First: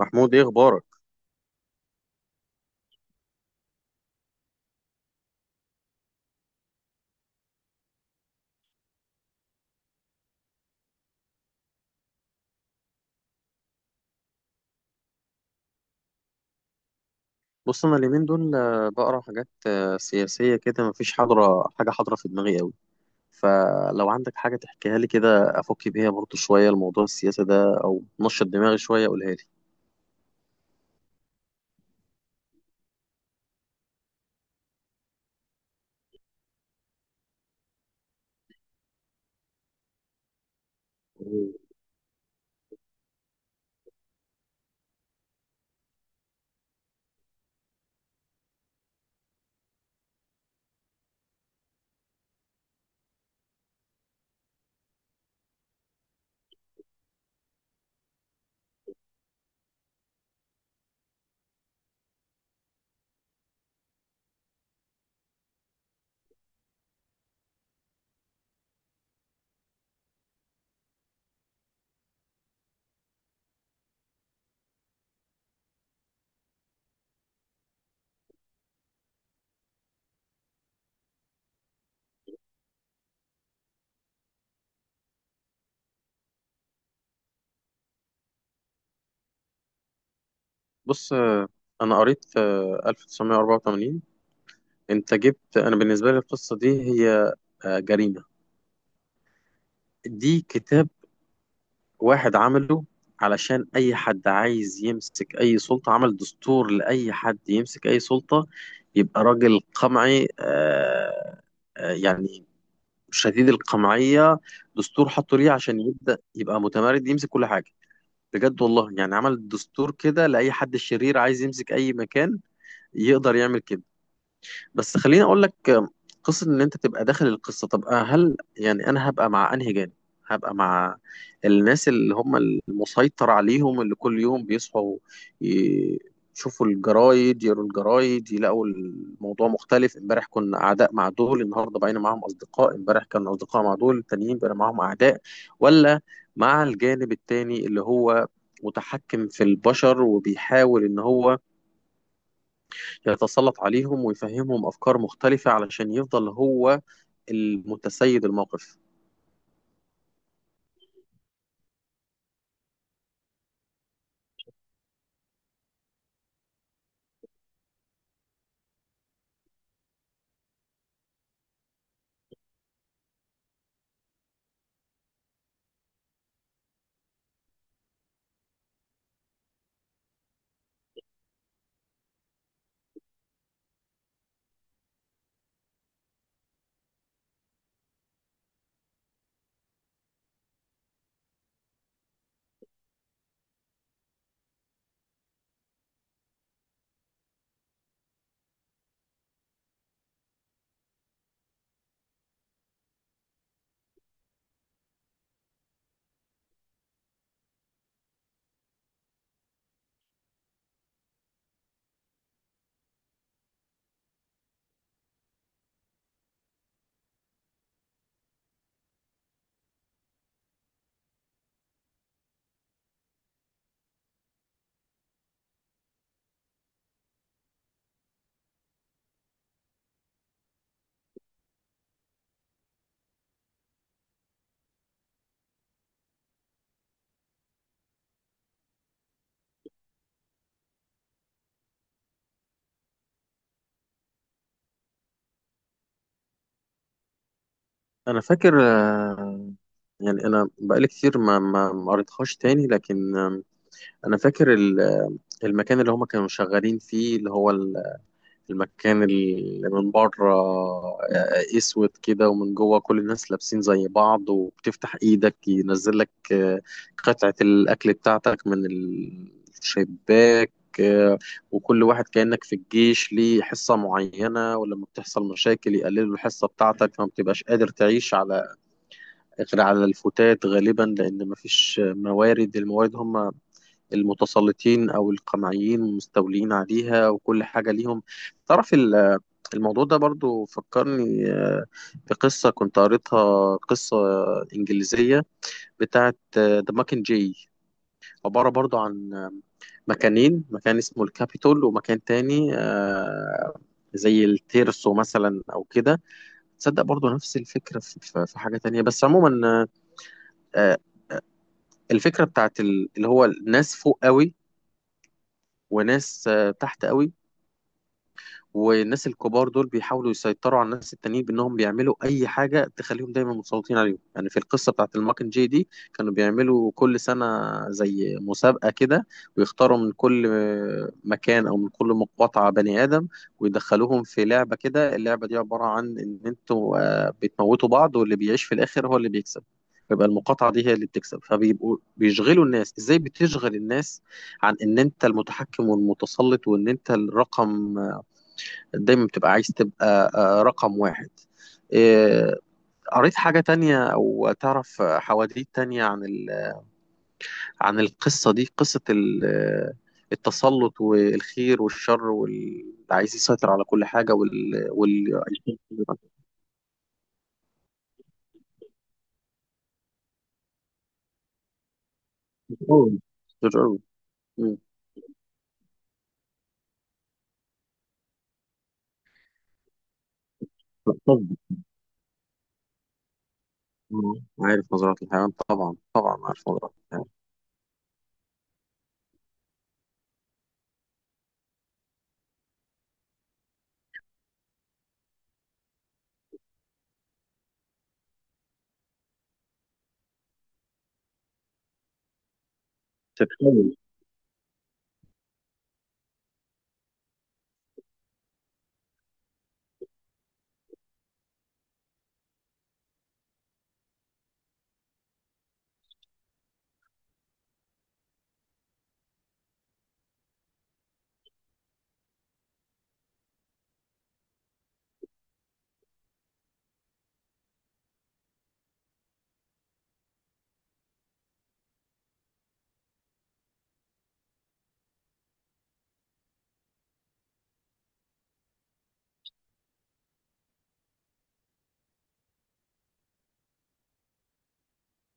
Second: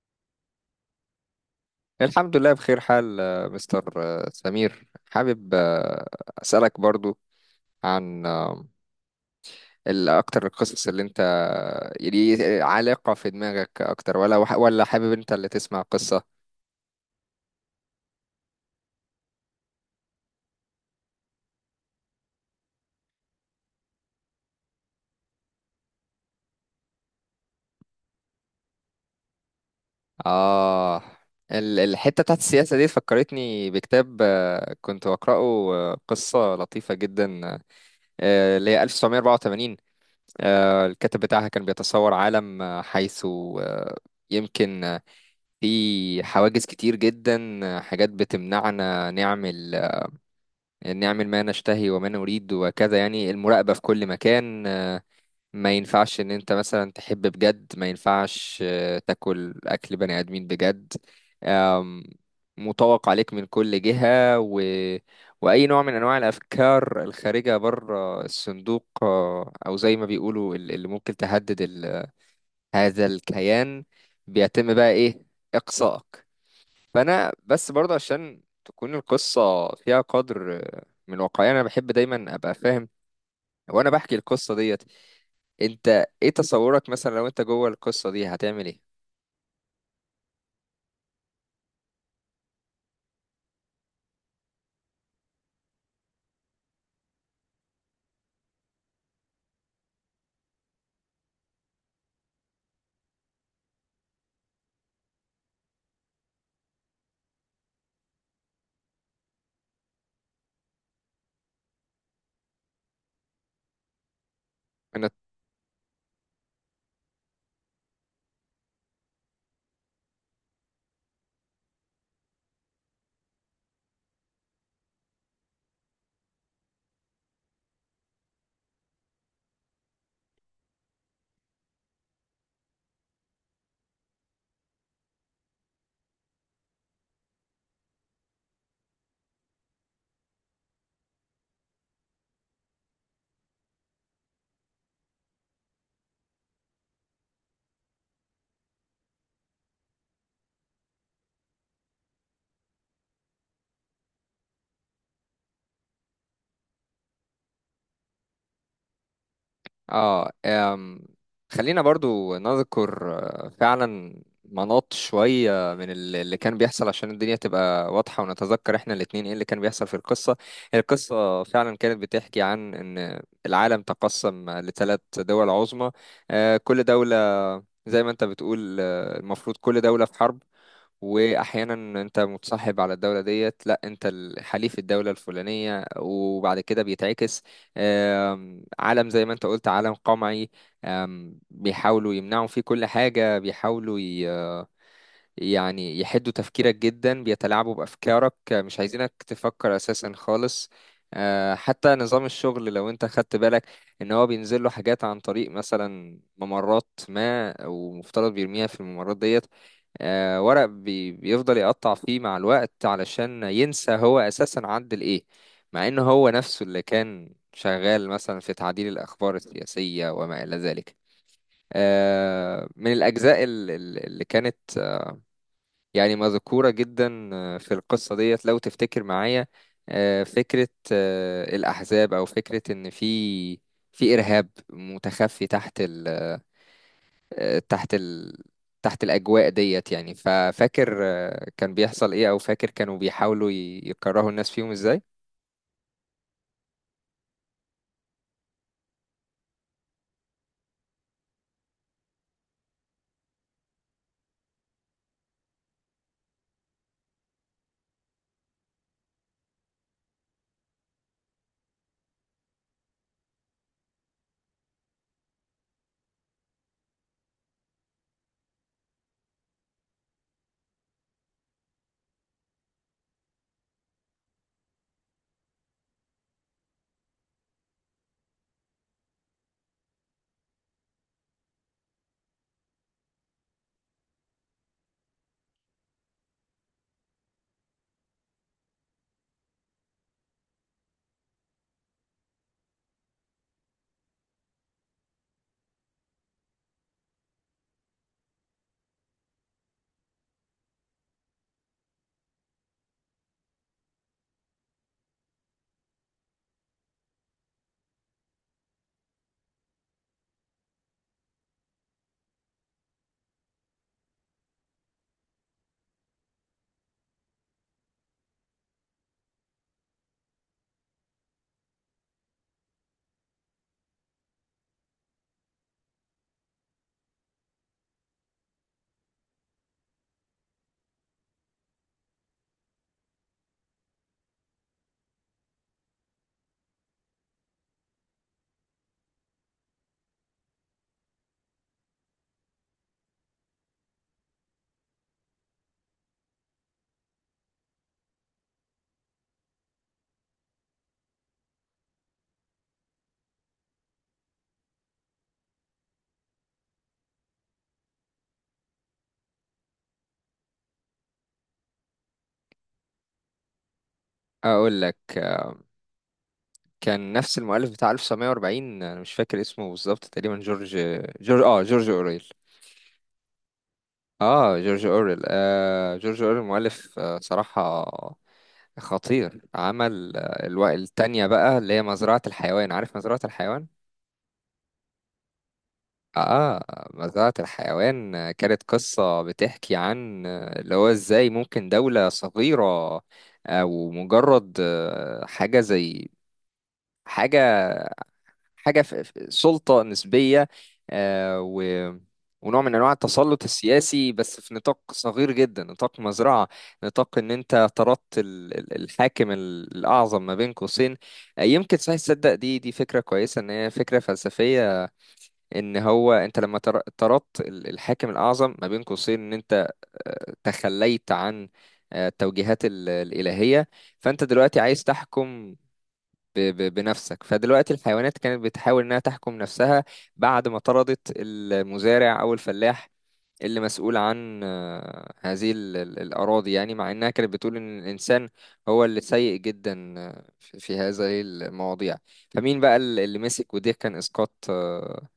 محمود، ايه اخبارك؟ الحمد لله بخير حال مستر سمير حابب أسألك برضو عن أكتر القصص اللي أنت يعني عالقة في دماغك أكتر ولا حابب أنت اللي تسمع قصة. بص انا اليومين دول بقرا حاجات سياسيه كده، مفيش حاجه حاضره في دماغي قوي. فلو عندك حاجه تحكيها لي كده افك بيها برضو شويه الموضوع السياسي ده او نشط دماغي شويه، قولها لي. آه الحتة بتاعت السياسة دي فكرتني بكتاب كنت بقرأه. قصة لطيفة جدا، اللي هي 1984. الكاتب بتاعها كان بيتصور عالم، حيث يمكن في حواجز كتير جدا، حاجات بتمنعنا نعمل، نعمل ما نشتهي وما نريد وكذا، يعني المراقبة في كل مكان. ما ينفعش ان انت مثلا تحب بجد، ما ينفعش تاكل اكل بني ادمين بجد. أم، مطوق عليك من كل جهة. و... واي نوع من انواع الافكار الخارجة بره الصندوق، او زي ما بيقولوا اللي ممكن تهدد هذا الكيان، بيتم بقى ايه، اقصائك. فانا بس برضه عشان تكون القصه فيها قدر من واقعيه، انا بحب دايما ابقى فاهم وانا بحكي القصه ديت. انت ايه تصورك مثلا لو انت جوه القصه دي هتعمل ايه؟ بص، انا قريت 1984. انت جبت، انا بالنسبه لي القصه دي هي جريمه. دي كتاب واحد عمله علشان أي حد عايز يمسك أي سلطة، عمل دستور لأي حد يمسك أي سلطة يبقى راجل قمعي، يعني شديد القمعية. دستور انا حطوا ليه عشان يبدأ يبقى متمرد يمسك كل حاجة، بجد والله. يعني عمل دستور كده لأي حد شرير عايز يمسك أي مكان يقدر يعمل كده. بس خليني اقول لك قصه ان انت تبقى داخل القصه. طب هل يعني انا هبقى مع انهي جانب؟ هبقى مع الناس اللي هم المسيطر عليهم، اللي كل يوم بيصحوا ي- يشوفوا الجرايد، يقروا الجرايد يلاقوا الموضوع مختلف، امبارح كنا اعداء مع دول النهارده بقينا معاهم اصدقاء، امبارح كانوا اصدقاء مع دول التانيين بقينا معاهم اعداء، ولا مع الجانب التاني اللي هو متحكم في البشر وبيحاول ان هو يتسلط عليهم ويفهمهم أفكار مختلفة علشان يفضل هو المتسيد الموقف؟ اه. خلينا برضو نذكر فعلا مناط شوية من اللي كان بيحصل عشان الدنيا تبقى واضحة، ونتذكر احنا الاتنين ايه اللي كان بيحصل في القصة. القصة فعلا كانت بتحكي عن ان العالم تقسم لثلاث دول عظمى. كل دولة زي ما انت بتقول، المفروض كل دولة في حرب، واحيانا انت متصاحب على الدوله ديت، لا انت حليف الدوله الفلانيه وبعد كده بيتعكس. عالم زي ما انت قلت، عالم قمعي. بيحاولوا يمنعوا فيه كل حاجه، بيحاولوا يعني يحدوا تفكيرك جدا، بيتلاعبوا بافكارك، مش عايزينك تفكر اساسا خالص. حتى نظام الشغل لو انت خدت بالك، ان هو بينزل له حاجات عن طريق مثلا ممرات ما، ومفترض بيرميها في الممرات ديت، ورق بي بيفضل يقطع فيه مع الوقت علشان ينسى هو أساسا عدل إيه، مع إن هو نفسه اللي كان شغال مثلا في تعديل الأخبار السياسية وما إلى ذلك. من الأجزاء اللي كانت يعني مذكورة جدا في القصة ديت، لو تفتكر معايا، فكرة الأحزاب، أو فكرة إن في إرهاب متخفي تحت ال، تحت تحت الأجواء ديت، يعني ففاكر كان بيحصل إيه، أو فاكر كانوا بيحاولوا يكرهوا الناس فيهم إزاي؟ أنا فاكر يعني أنا بقالي كتير ما قريتهاش تاني، لكن أنا فاكر المكان اللي هما كانوا شغالين فيه، اللي هو المكان اللي من بره اسود كده، ومن جوه كل الناس لابسين زي بعض، وبتفتح ايدك ينزل لك قطعة الاكل بتاعتك من الشباك، آه، وكل واحد كأنك في الجيش ليه حصة معينة، ولما بتحصل مشاكل يقللوا الحصة بتاعتك فما بتبقاش قادر تعيش على غير على الفتات غالبا، لأن مفيش موارد. الموارد هم المتسلطين أو القمعيين مستولين عليها، وكل حاجة ليهم. تعرف، الموضوع ده برضو فكرني بقصة كنت قريتها، قصة إنجليزية بتاعت ذا ماكن جاي، عبارة برضو عن مكانين، مكان اسمه الكابيتول ومكان تاني زي التيرسو مثلا أو كده. تصدق برضو نفس الفكرة في حاجة تانية. بس عموما آه، الفكرة بتاعت اللي هو ناس فوق قوي وناس تحت قوي، والناس الكبار دول بيحاولوا يسيطروا على الناس التانيين بانهم بيعملوا اي حاجه تخليهم دايما متسلطين عليهم. يعني في القصه بتاعت الماكن جي دي كانوا بيعملوا كل سنه زي مسابقه كده، ويختاروا من كل مكان او من كل مقاطعه بني ادم ويدخلوهم في لعبه كده. اللعبه دي عباره عن ان انتوا بتموتوا بعض، واللي بيعيش في الاخر هو اللي بيكسب، يبقى المقاطعة دي هي اللي بتكسب. فبيبقوا بيشغلوا الناس. ازاي بتشغل الناس عن ان انت المتحكم والمتسلط وان انت الرقم؟ دايما بتبقى عايز تبقى رقم واحد. آه، قريت حاجة تانية أو تعرف حواديت تانية عن عن القصة دي، قصة ال... آه، التسلط والخير والشر واللي عايز يسيطر على كل حاجة وال... أقول لك وال... كان نفس المؤلف بتاع 1940، أنا مش فاكر اسمه بالظبط، تقريبا جورج جورج آه جورج أوريل مم. آه جورج أوريل آه جورج أوريل، مؤلف صراحة خطير. عمل لا، التانية طبعا. بقى اللي هي مزرعة الحيوان. عارف مزرعة الحيوان؟ آه، عارف نظرات الحيوان، طبعا. طبعا عارف اه. نظرات الحيوان. مزرعة الحيوان كانت قصة بتحكي عن اللي هو ازاي ممكن دولة صغيرة، او مجرد حاجة زي حاجة حاجة في في سلطة نسبية، آه، و ونوع من انواع التسلط تتحول. السياسي بس في نطاق صغير جدا، نطاق مزرعة. نطاق ان انت طردت الحاكم الاعظم ما بين قوسين. يمكن صحيح، تصدق دي فكرة كويسة، ان هي فكرة فلسفية، ان هو انت لما طردت الحاكم الاعظم ما بين قوسين، ان انت تخليت عن التوجيهات الالهيه، فانت دلوقتي عايز تحكم بنفسك. فدلوقتي الحيوانات كانت بتحاول انها تحكم نفسها بعد ما طردت المزارع او الفلاح، اللي مسؤول عن هذه الأراضي، يعني مع إنها كانت بتقول إن الإنسان هو اللي سيء جدا في في هذه المواضيع. فمين بقى اللي مسك؟ وده كان إسقاط آه،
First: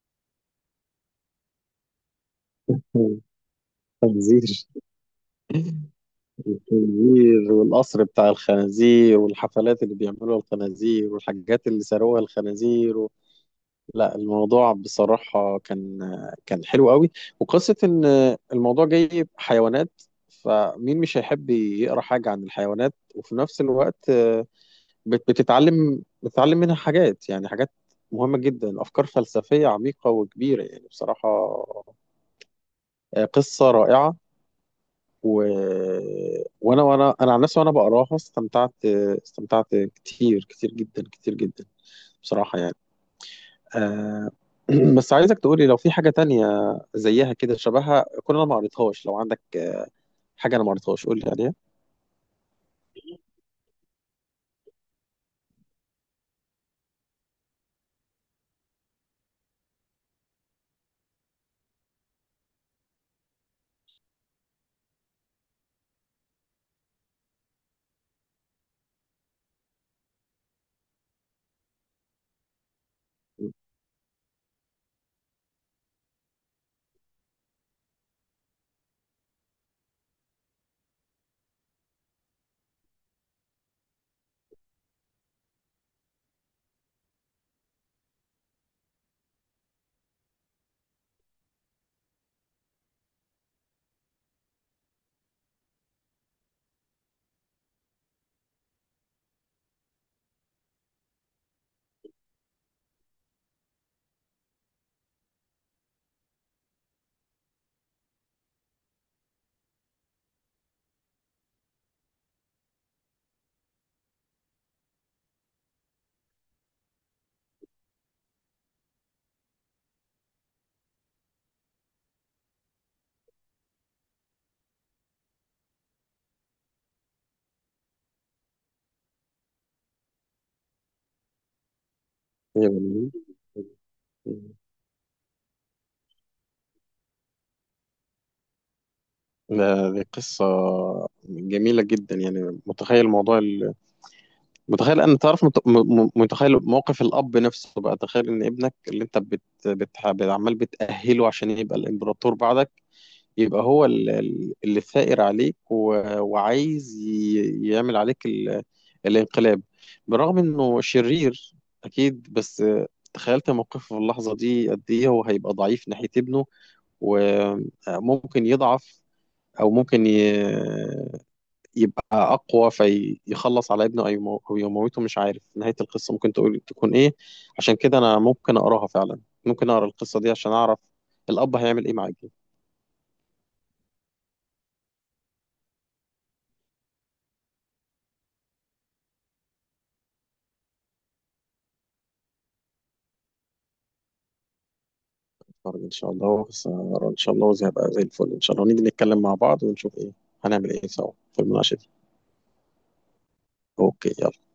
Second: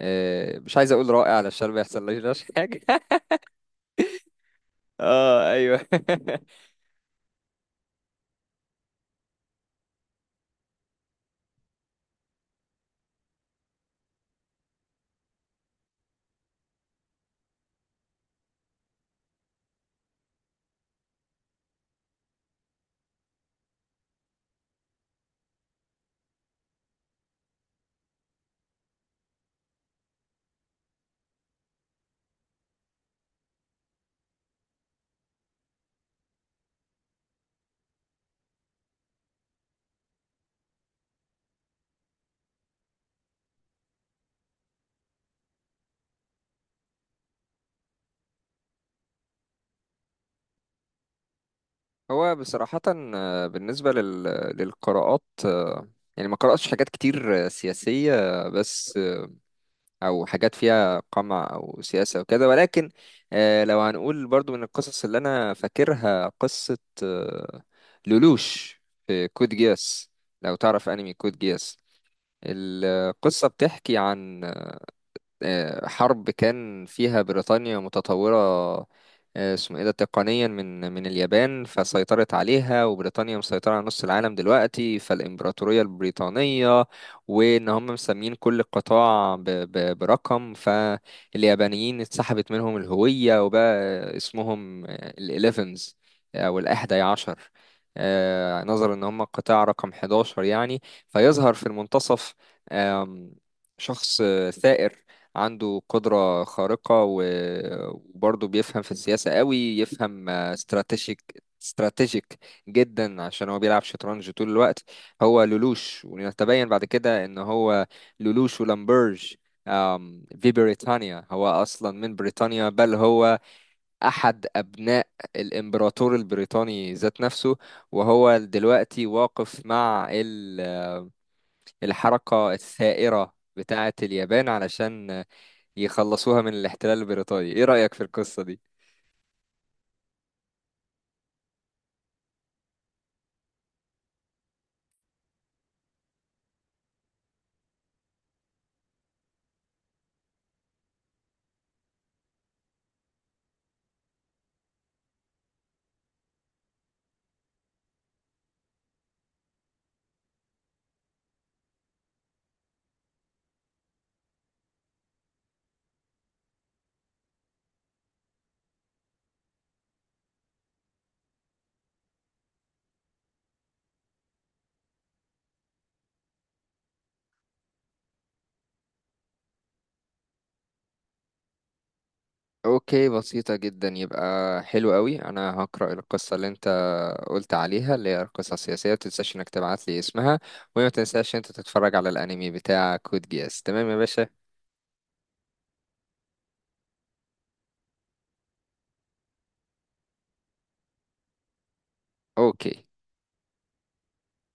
آه، مش عايز اقول رائع علشان ما يحصلناش حاجه. تنذير. اه ايوه. الخنزير والقصر بتاع الخنازير، والحفلات اللي بيعملوها الخنازير، والحاجات اللي ساروها الخنازير و... لا، الموضوع بصراحة كان حلو قوي. وقصة إن الموضوع جاي حيوانات، فمين مش هيحب يقرأ حاجة عن الحيوانات؟ وفي نفس الوقت بتتعلم منها حاجات، يعني حاجات مهمة جدا، أفكار فلسفية عميقة وكبيرة، يعني بصراحة قصة رائعة و... وانا عن نفسي وانا بقراها، استمتعت كتير كتير جدا كتير جدا بصراحة. يعني آه... بس عايزك تقولي لو في حاجة تانية زيها كده، شبهها. كل انا ما قريتهاش، لو عندك حاجة انا ما قريتهاش قولي عليها. هو بصراحه بالنسبه للقراءات، يعني ما قراتش حاجات كتير سياسيه، آه، بس آه، او حاجات فيها قمع او سياسه وكده، ولكن لو هنقول برضو من القصص اللي انا فاكرها، قصه آه، لولوش في كود جياس، لو تعرف انمي كود جياس. القصه بتحكي عن حرب كان فيها بريطانيا متطورة، اسمه ايه ده، تقنيا من اليابان، فسيطرت عليها، وبريطانيا مسيطرة على نص العالم دلوقتي، فالإمبراطورية البريطانية، وإن هم مسمين كل قطاع برقم، فاليابانيين اتسحبت منهم الهوية، وبقى اسمهم الإليفنز أو الأحدى عشر، نظرا إن هم قطاع رقم 11 يعني. فيظهر في المنتصف آم، شخص ثائر، عنده قدرة خارقة و- وبرضه بيفهم في السياسة قوي، يفهم استراتيجيك، استراتيجيك جدا عشان هو بيلعب شطرنج طول الوقت. هو لولوش، ونتبين بعد كده ان هو لولوش ولامبرج في بريطانيا، هو اصلا من بريطانيا، بل هو احد ابناء الامبراطور البريطاني ذات نفسه، وهو دلوقتي واقف مع الحركة يا جميل. الثائرة بتاعة اليابان علشان يخلصوها من الاحتلال البريطاني. ايه رأيك في القصة دي؟ دي قصة جميلة جدا. يعني متخيل موضوع، متخيل أنا، تعرف متخيل موقف الأب نفسه بقى. تخيل إن ابنك اللي أنت عمال بتأهله عشان يبقى الإمبراطور بعدك، يبقى هو اللي ثائر عليك و... وعايز يعمل عليك الانقلاب. برغم إنه شرير أكيد، بس تخيلت موقفه في اللحظة دي قد إيه هو هيبقى ضعيف ناحية ابنه. وممكن يضعف أو ممكن يبقى أقوى فيخلص على ابنه، أو أو يموته، مش عارف نهاية القصة ممكن تقول تكون إيه. عشان كده أنا ممكن أقراها فعلا، ممكن أقرأ القصة دي عشان أعرف الأب هيعمل إيه مع ابنه. اوكي، بسيطة جدا، يبقى حلو قوي. انا هقرأ القصة اللي انت قلت عليها، اللي هي القصة السياسية، متنساش انك تبعت لي اسمها. وما تنساش انت تتفرج على الانمي بتاع كود جياس، تمام يا باشا؟ أتفرج إن شاء الله، بس أقرأ إن شاء الله وزي هبقى زي الفل إن شاء الله، نيجي نتكلم مع بعض ونشوف إيه هنعمل إيه سوا في المناقشة دي. اوكي. أوكي، يلا.